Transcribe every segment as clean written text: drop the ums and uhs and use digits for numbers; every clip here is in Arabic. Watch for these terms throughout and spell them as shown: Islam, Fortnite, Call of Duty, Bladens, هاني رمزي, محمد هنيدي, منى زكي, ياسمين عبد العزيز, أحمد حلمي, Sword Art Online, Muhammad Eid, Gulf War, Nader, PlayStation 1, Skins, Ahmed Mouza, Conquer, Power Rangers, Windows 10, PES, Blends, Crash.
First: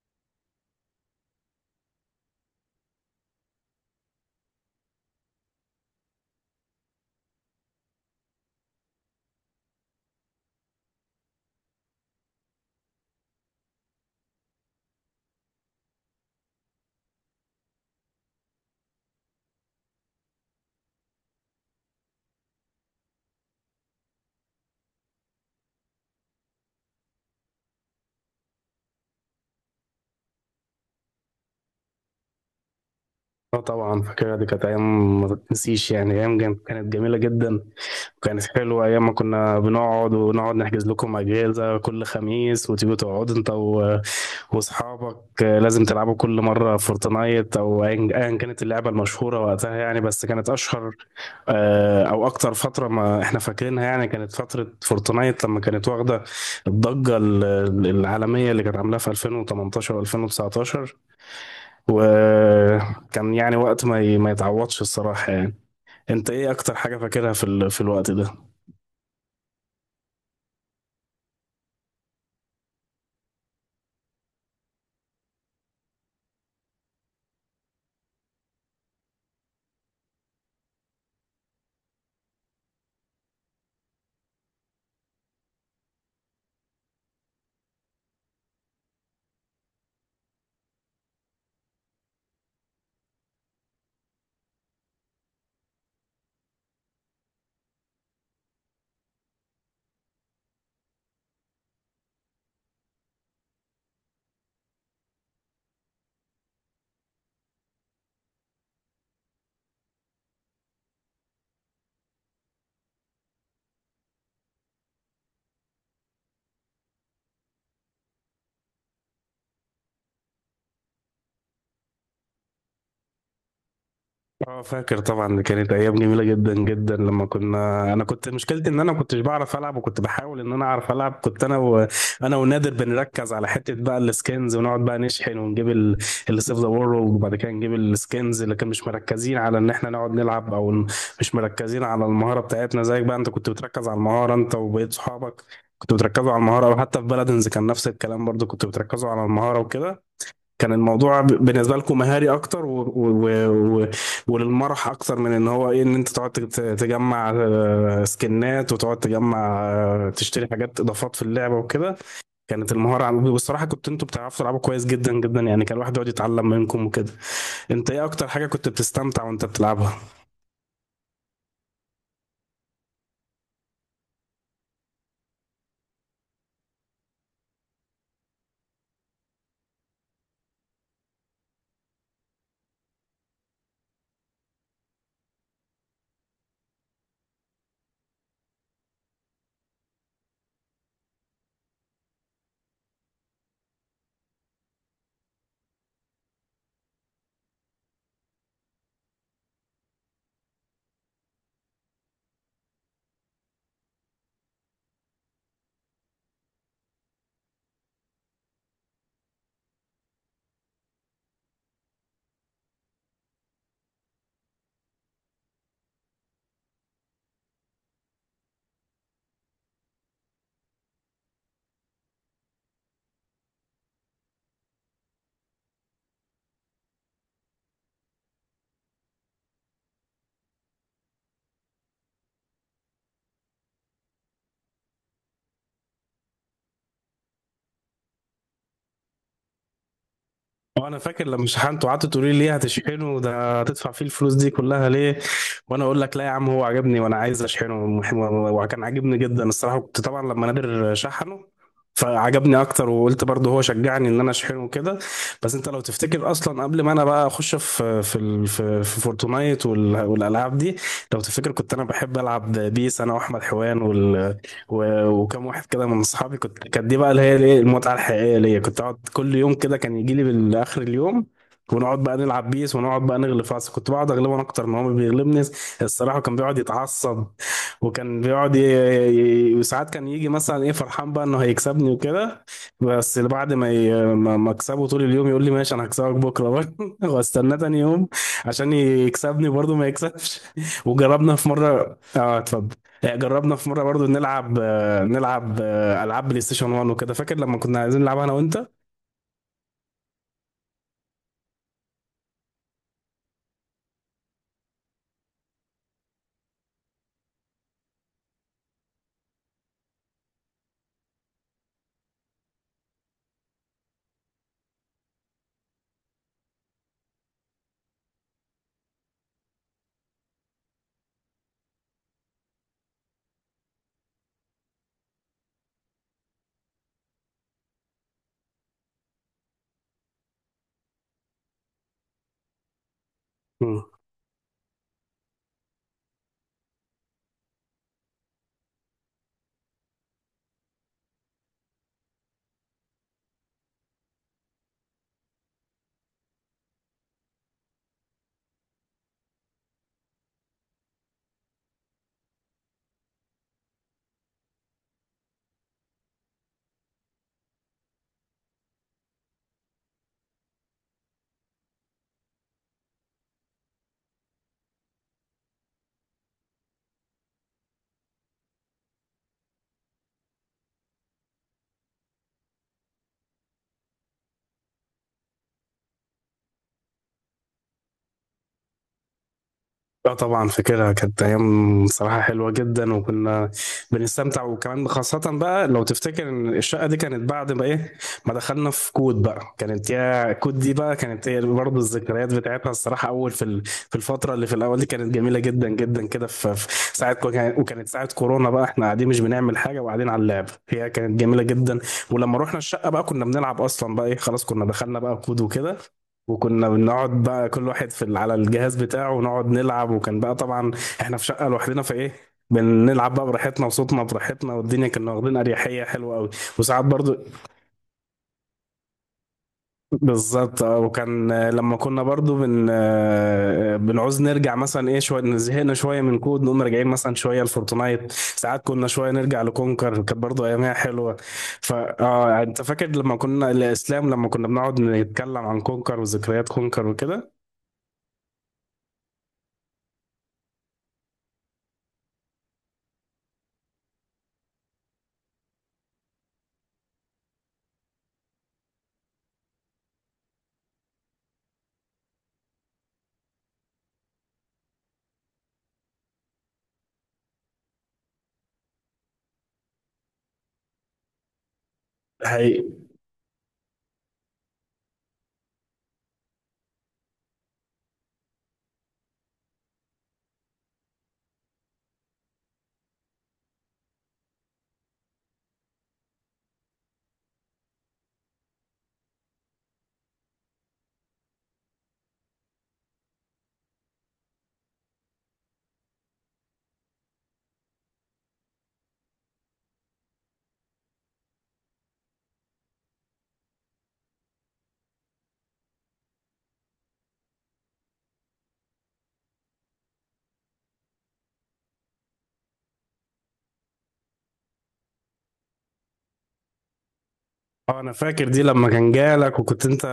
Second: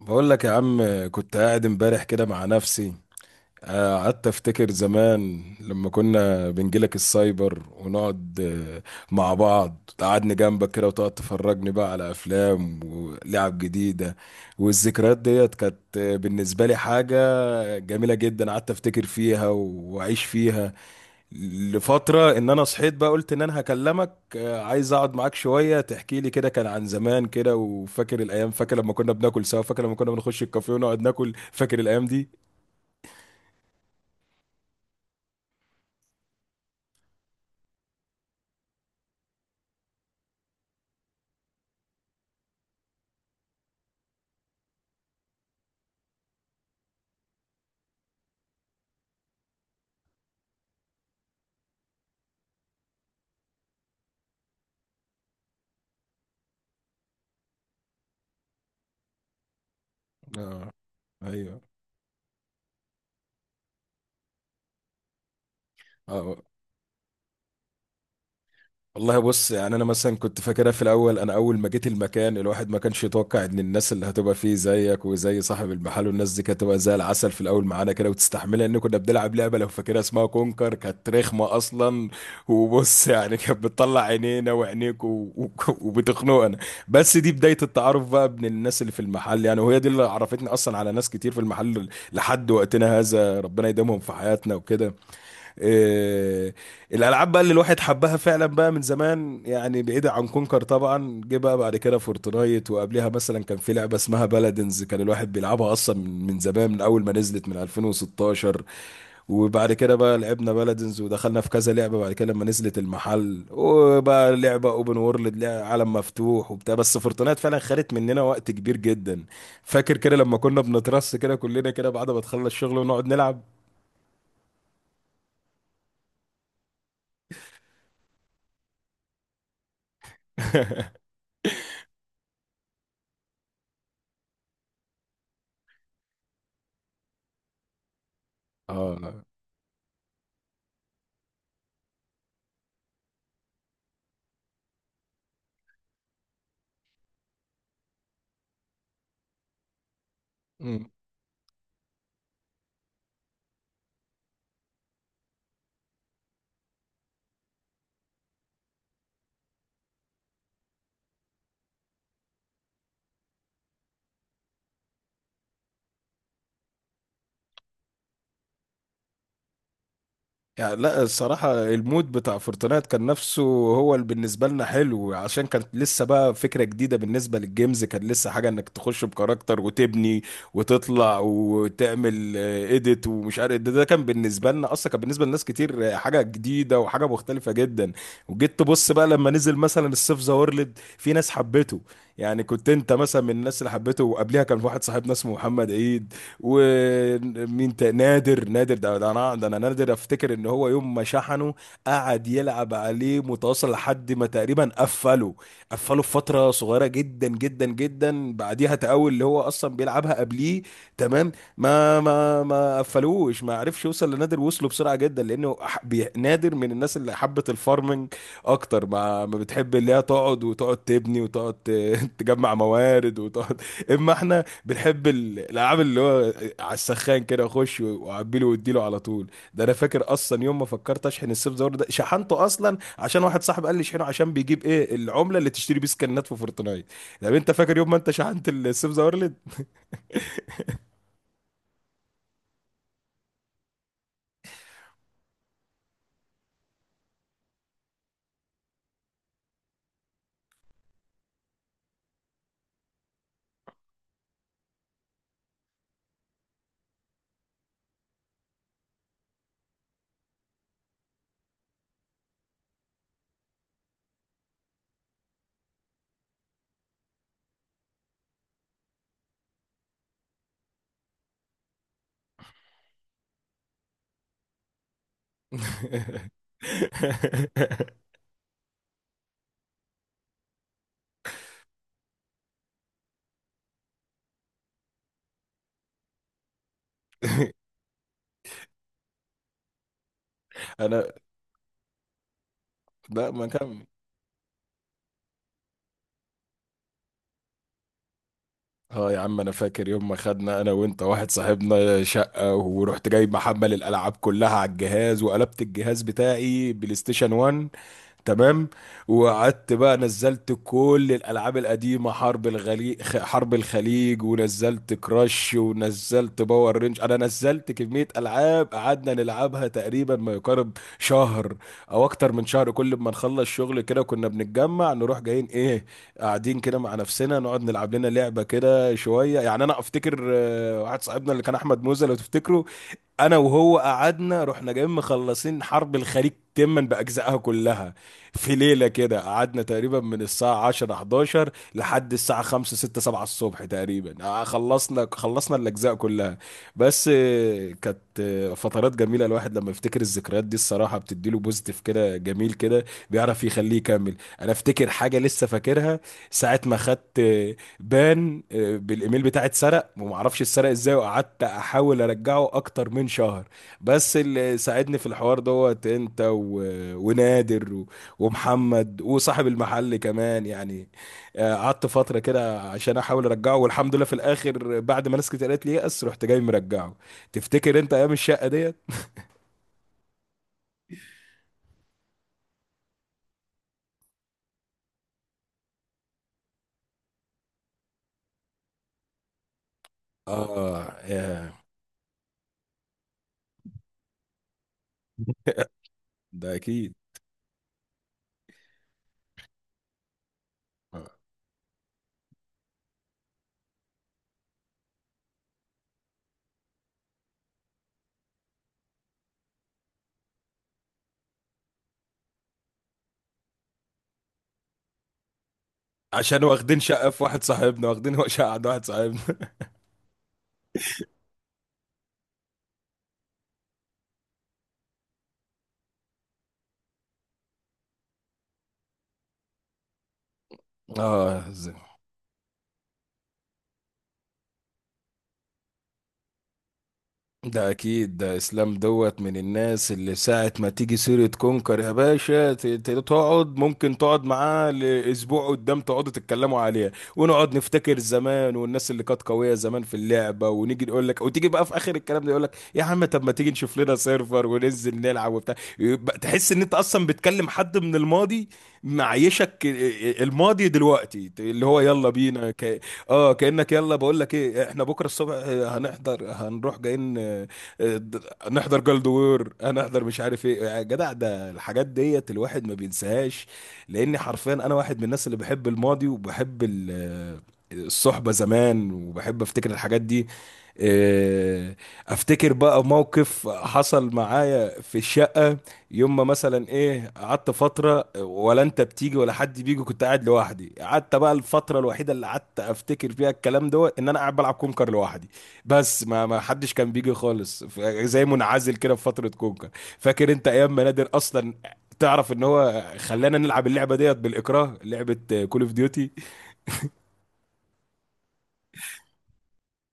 بقول لك يا عم، كنت قاعد امبارح كده مع نفسي. قعدت افتكر زمان لما كنا بنجيلك السايبر ونقعد آه، مع بعض، قعدني جنبك كده وتقعد تفرجني بقى على افلام ولعب جديدة. والذكريات ديت كانت بالنسبة لي حاجة جميلة جدا، قعدت افتكر فيها واعيش فيها لفترة، ان انا صحيت بقى قلت ان انا هكلمك. عايز اقعد معاك شوية تحكي لي كده كان عن زمان كده، وفاكر الايام، فاكر لما كنا بناكل سوا، فاكر لما كنا بنخش الكافيه ونقعد ناكل، فاكر الايام دي. اه، طبعا فاكرها. دي كانت ايام ما تتنسيش، يعني ايام كانت جميله جدا. وكانت حلوه ايام ما كنا بنقعد ونقعد نحجز لكم اجهزه كل خميس، وتيجوا تقعدوا انت و- واصحابك. لازم تلعبوا كل مره فورتنايت او أيا كانت اللعبه المشهوره وقتها، يعني بس كانت اشهر او اكتر فتره ما احنا فاكرينها. يعني كانت فتره فورتنايت لما كانت واخده الضجه العالميه اللي كانت عاملاها في 2018 آه. و2019. ايوه. وكان يعني وقت ما يتعوضش الصراحة يعني. انت اه، ايه اكتر حاجة فاكرها في الوقت ده؟ والله بص، يعني انا مثلا كنت فاكرها في الاول، انا اول ما جيت المكان الواحد ما كانش يتوقع ان الناس اللي هتبقى فيه زيك وزي صاحب المحل والناس دي كانت هتبقى زي العسل في الاول معانا كده، وتستحملها ان كنا بنلعب لعبه لو فاكرها اسمها كونكر كانت رخمه اصلا. وبص يعني كانت بتطلع عينينا وعينيك و... وبتخنقنا. بس دي بدايه التعارف بقى بين الناس اللي في المحل يعني، وهي دي اللي عرفتني اصلا على ناس كتير في المحل لحد وقتنا هذا، ربنا يديمهم في حياتنا وكده. آه، الالعاب بقى اللي الواحد حبها فعلا بقى من زمان، يعني بعيدة عن كونكر طبعا، جه بقى بعد كده فورتنايت، وقبلها مثلا كان في لعبة اسمها بلادنز كان الواحد بيلعبها اصلا من زمان من اول ما نزلت من 2016. وبعد كده بقى لعبنا بلادنز ودخلنا في كذا لعبة بعد كده لما نزلت المحل وبقى لعبة اوبن وورلد عالم مفتوح وبتاع، بس فورتنايت فعلا خدت مننا وقت كبير جدا. فاكر كده لما كنا بنترص كده كلنا كده بعد ما تخلص الشغل ونقعد نلعب. اه، فاكر طبعا. دي كانت ايام جميله جدا جدا. لما انا كنت مشكلتي ان انا ما كنتش بعرف العب، وكنت بحاول ان انا اعرف العب. كنت انا انا ونادر بنركز على حته بقى السكنز، ونقعد بقى نشحن ونجيب اللي سيف ذا وورلد، وبعد كده نجيب السكنز. اللي كان مش اه، مركزين على ان احنا نقعد نلعب مش مركزين على المهاره بتاعتنا زيك. بقى انت كنت بتركز على المهاره، انت وبقيت صحابك كنتوا بتركزوا على المهاره. وحتى في بلدنز كان نفس الكلام برضو، كنتوا بتركزوا على المهاره وكده. كان الموضوع بالنسبة لكم مهاري أكتر وللمرح أكتر من إن هو إيه إن أنت تقعد تجمع سكنات، وتقعد تجمع تشتري حاجات إضافات في اللعبة وكده. كانت المهارة والصراحة أنتوا بتعرفوا تلعبوا كويس جدا جدا، يعني كان الواحد يقعد يتعلم منكم وكده. أنت إيه أكتر حاجة كنت بتستمتع وأنت بتلعبها؟ يعني لا الصراحة المود بتاع فورتنايت كان نفسه هو اللي بالنسبة لنا حلو، عشان كانت لسه بقى فكرة جديدة بالنسبة للجيمز، كان لسه حاجة انك تخش بكاركتر وتبني وتطلع وتعمل اديت ومش عارف ده، كان بالنسبة لنا اصلا، كان بالنسبة لناس كتير حاجة جديدة وحاجة مختلفة جدا. وجيت تبص بقى لما نزل مثلا السيف ذا وورلد في ناس حبته، يعني كنت انت مثلا من الناس اللي حبته، وقبلها كان واحد صاحبنا اسمه محمد عيد. نادر نادر ده ده انا ده انا نادر افتكر ان هو يوم ما شحنه قعد يلعب عليه متواصل لحد ما تقريبا قفله. قفله في فتره صغيره جدا جدا جدا، بعديها تقاول اللي هو اصلا بيلعبها قبليه. تمام، ما قفلوش، ما عرفش يوصل لنادر، وصله بسرعه جدا لانه نادر من الناس اللي حبت الفارمنج اكتر ما بتحب، اللي هي تقعد وتقعد تبني وتقعد تجمع موارد وتقعد. اما احنا بنحب الالعاب اللي هو على السخان كده اخش واعبي واديله على طول. ده انا فاكر اصلا يوم ما فكرت اشحن السيف زور، ده شحنته اصلا عشان واحد صاحب قال لي اشحنه عشان بيجيب ايه العمله اللي تشتري بيه سكنات في فورتنايت. طب انت فاكر يوم ما انت شحنت السيف زورلد؟ وانا فاكر لما شحنته، قعدت تقولي لي ليه هتشحنه؟ ده هتدفع فيه الفلوس دي كلها ليه؟ وانا اقول لك لا يا عم، هو عجبني وانا عايز اشحنه وكان عاجبني جدا الصراحه. كنت طبعا لما نادر شحنه فعجبني اكتر، وقلت برضه هو شجعني ان انا اشحنه كده. بس انت لو تفتكر اصلا، قبل ما انا بقى اخش في في ال- في في فورتنايت وال- والالعاب دي، لو تفتكر كنت انا بحب العب بيس، انا واحمد حوان و- وكم واحد كده من اصحابي. كانت دي بقى اللي هي الايه المتعه الحقيقيه ليا. كنت اقعد كل يوم كده، كان يجي لي بالاخر اليوم، ونقعد بقى نلعب بيس، ونقعد بقى نغلب فاس. كنت بقعد اغلبه انا اكتر ما هو بيغلبني. الصراحه كان بيقعد يتعصب، وكان بيقعد وساعات كان يجي مثلا ايه فرحان بقى انه هيكسبني وكده. بس بعد ما ي... ما ما اكسبه طول اليوم، يقول لي ماشي انا هكسبك بكره برضه واستناه تاني يوم عشان يكسبني، برضه ما يكسبش. انا وجربنا في مره. اه، اتفضل. لا ما جربنا في مره كان. برضو نلعب العاب بلاي ستيشن 1 وكده، فاكر لما كنا عايزين نلعبها انا وانت؟ اه يا عم، انا فاكر يوم ما خدنا انا وانت واحد صاحبنا شقه، ورحت جاي محمل الالعاب كلها على الجهاز وقلبت الجهاز بتاعي بلاي ستيشن 1. تمام. وقعدت بقى نزلت كل الالعاب القديمه، حرب الخليج، حرب الخليج، ونزلت كراش، ونزلت باور رينج، انا نزلت كميه العاب قعدنا نلعبها تقريبا ما يقارب شهر او اكتر من شهر، كل ما نخلص شغل كده كنا بنتجمع نروح جايين ايه، قاعدين كده مع نفسنا نقعد نلعب لنا لعبه كده شويه. يعني انا افتكر واحد صاحبنا اللي كان احمد موزه لو تفتكره، انا وهو مم. قعدنا رحنا جايين مخلصين حرب الخليج تما باجزائها كلها. في ليله كده قعدنا تقريبا من الساعه 10 11 لحد الساعه 5 6 7 الصبح تقريبا، خلصنا خلصنا الاجزاء كلها. بس كانت فترات جميله، الواحد لما يفتكر الذكريات دي الصراحه بتديله بوزيتيف كده جميل كده، بيعرف يخليه يكمل. انا افتكر حاجه لسه فاكرها، ساعه ما خدت بان بالايميل بتاعي اتسرق، ومعرفش اتسرق ازاي، وقعدت احاول ارجعه اكتر من شهر. بس اللي ساعدني في الحوار دوت انت ونادر ومحمد وصاحب المحل كمان يعني. قعدت فترة كده عشان احاول ارجعه، والحمد لله في الاخر بعد ما ناس كتير قالت لي يأس رحت جاي مرجعه. تفتكر انت ايام الشقة ديت؟ لا طبعا فاكرها. كانت ايام صراحه حلوه جدا، وكنا بنستمتع. وكمان خاصه بقى لو تفتكر ان الشقه دي كانت بعد ما دخلنا في كود. بقى كانت، يا كود دي اه بقى، كانت هي يا. برضه الذكريات بتاعتها الصراحه. اول في الفتره اللي في الاول دي كانت جميله جدا جدا كده. ده في اكيد. في ساعه كو- كان- وكانت ساعه كورونا بقى، احنا قاعدين مش بنعمل حاجه وقاعدين على اللعب، هي آه. كانت جميله جدا. ولما رحنا الشقه بقى كنا بنلعب اصلا، بقى ايه، خلاص كنا دخلنا بقى كود وكده، وكنا بنقعد بقى كل واحد على الجهاز بتاعه ونقعد نلعب. وكان بقى طبعا احنا في شقة لوحدنا، فايه، بنلعب بقى براحتنا وصوتنا براحتنا، والدنيا كنا واخدين اريحية حلوة قوي. عشان واخدين وساعات شقة برضو في واحد صاحبنا، واخدين شقة عند واحد صاحبنا. بالظبط اه. وكان لما كنا برضو بن آه، بنعوز نرجع مثلا ايه شوية، زهقنا شوية من كود نقوم راجعين مثلا شوية لفورتنايت، ساعات كنا شوية نرجع لكونكر، كانت برضو ايامها حلوة. اه، فا انت فاكر لما كنا، الاسلام، لما كنا بنقعد نتكلم عن كونكر وذكريات كونكر وكده؟ ده اكيد، ده اسلام دوت من الناس اللي ساعة ما تيجي سيرة كونكر يا باشا تقعد، ممكن تقعد معاه لاسبوع قدام تقعدوا تتكلموا عليها ونقعد نفتكر زمان والناس اللي كانت قوية زمان في اللعبة، ونيجي نقول لك وتيجي بقى في اخر الكلام ده يقول لك يا عم طب ما تيجي نشوف لنا سيرفر وننزل نلعب وبتاع، يبقى تحس ان انت اصلا بتكلم حد من الماضي. معيشك الماضي دلوقتي، اللي هو يلا بينا. اه، كأنك يلا بقول لك ايه احنا بكره الصبح هنحضر هنروح جايين، آه، نحضر جلدوور، هنحضر مش عارف ايه يا جدع. ده الحاجات ديت الواحد ما بينساهاش، لاني حرفيا انا واحد من الناس اللي بحب الماضي وبحب الصحبة زمان، وبحب افتكر الحاجات دي. آه، افتكر بقى موقف حصل معايا في الشقة، يوم ما مثلا ايه قعدت فتره ولا انت بتيجي ولا حد بيجي، كنت قاعد لوحدي، قعدت بقى الفتره الوحيده اللي قعدت افتكر فيها الكلام ده ان انا قاعد بلعب كونكر لوحدي، بس ما حدش كان بيجي خالص زي منعزل كده في فتره كونكر. فاكر انت ايام ما نادر اصلا تعرف ان هو خلانا نلعب اللعبه ديت بالاكراه، لعبه كول اوف ديوتي. اه انا فاكر دي. لما كان جالك وكنت انت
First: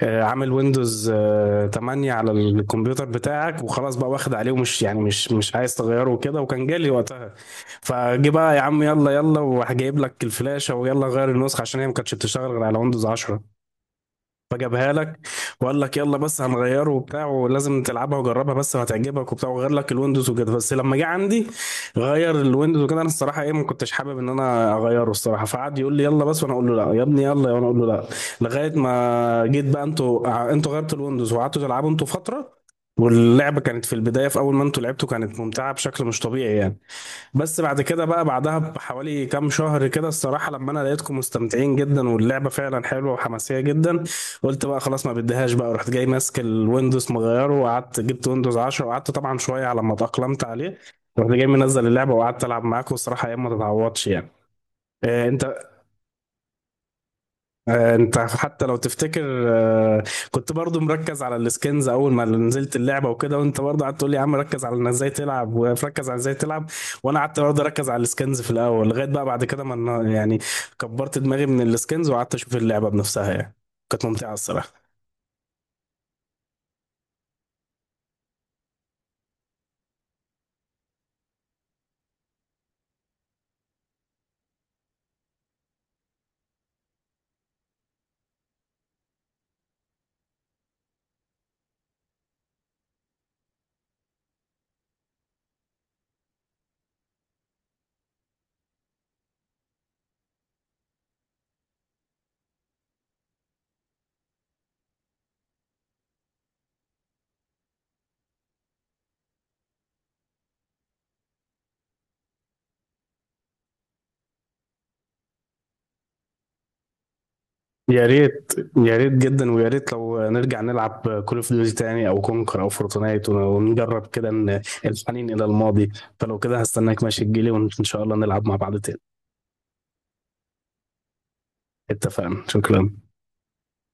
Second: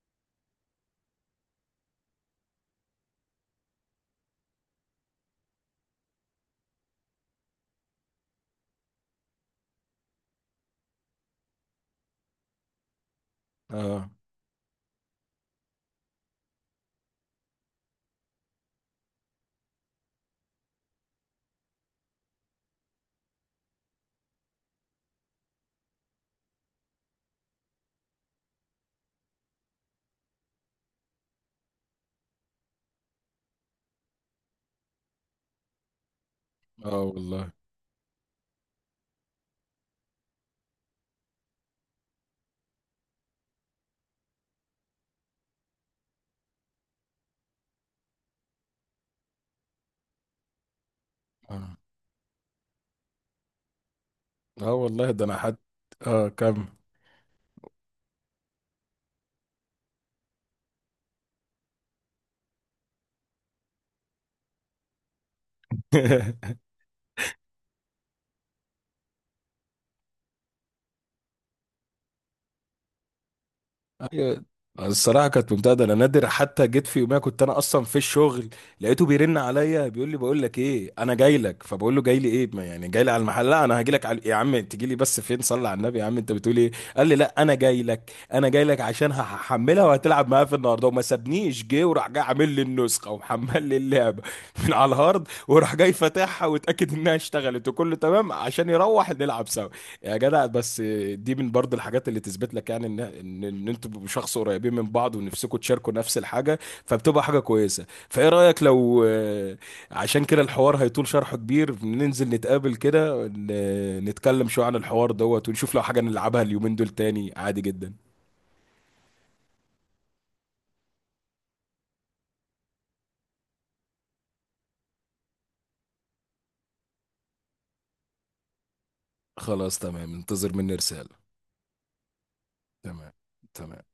عامل ويندوز 8 على الكمبيوتر بتاعك، وخلاص بقى واخد عليه ومش يعني مش عايز تغيره وكده، وكان جالي وقتها. فجي بقى يا عم يلا يلا وهجيب لك الفلاشة، ويلا غير النسخة عشان هي ما كانتش بتشتغل غير على ويندوز 10. اه. فجابها لك وقال لك يلا بس هنغيره وبتاع ولازم تلعبها وجربها بس وهتعجبك وبتاع، وغير لك الويندوز وكده. بس لما جه عندي غير الويندوز وكده، انا الصراحه ايه ما كنتش حابب ان انا اغيره الصراحه. فقعد يقول لي يلا بس، وانا اقول له لا يا ابني، يلا، وانا اقول له لا، لغايه ما جيت بقى. انتوا انتوا غيرتوا الويندوز وقعدتوا تلعبوا انتوا فتره، واللعبه كانت في البدايه في اول ما انتوا لعبتوا كانت ممتعه بشكل مش طبيعي يعني. اه والله. بس بعد كده بقى، بعدها بحوالي كام شهر كده الصراحة، لما انا لقيتكم مستمتعين جدا واللعبة فعلا حلوة وحماسية جدا، قلت بقى خلاص ما بديهاش بقى. رحت جاي ماسك الويندوز مغيره، وقعدت جبت ويندوز 10، وقعدت طبعا شوية على ما اتأقلمت عليه، رحت جاي اه, منزل اللعبة وقعدت العب معاكم. الصراحة ايام ما تتعوضش يعني. آه والله، ده آه، انا حد. انت اه كم. انت حتى لو تفتكر، كنت برضو مركز على السكنز اول ما نزلت اللعبه وكده، وانت برضو قعدت تقول لي يا عم ركز على انك ازاي تلعب وركز على ازاي تلعب. وانا قعدت برضو اركز على السكنز في الاول، لغايه بقى بعد كده ما انا- يعني كبرت دماغي من السكنز وقعدت اشوف اللعبه بنفسها، يعني كانت ممتعه أيوة. الصراحه. الصراحه كانت ممتازه، انا نادر حتى جيت في يوميها كنت انا اصلا في الشغل، لقيته بيرن عليا بيقول لي بقول لك ايه انا جاي لك، فبقول له جاي لي ايه، ما يعني جاي لي على المحل، لا انا هاجي لك على... يا عم تجي لي بس فين صلي على النبي يا عم انت بتقول ايه؟ قال لي لا انا جاي لك، انا جاي لك عشان هحملها وهتلعب معايا في النهارده، وما سابنيش جه وراح جاي عامل لي النسخه ومحمل لي اللعبه من على الهارد، وراح جاي فاتحها واتاكد انها اشتغلت وكله تمام عشان يروح نلعب سوا. يا جدع بس، دي من برضه الحاجات اللي تثبت لك يعني إن انتوا شخص قريبين من بعض ونفسكم تشاركوا نفس الحاجه. فبتبقى حاجه كويسه، فايه رايك لو عشان كده الحوار هيطول شرحه كبير، ننزل نتقابل كده نتكلم شويه عن الحوار دوت ونشوف لو حاجه نلعبها اليومين دول تاني عادي جدا. يا ريت، يا ريت جدا، ويا ريت لو نرجع نلعب كول اوف ديوتي تاني او كونكر او فورتنايت، ونجرب كده إن الحنين الى الماضي. فلو كده هستناك، ماشي، تجيلي وان شاء الله نلعب مع بعض تاني. خلاص، تمام، انتظر مني رساله. اتفقنا، شكرا. تمام. تمام.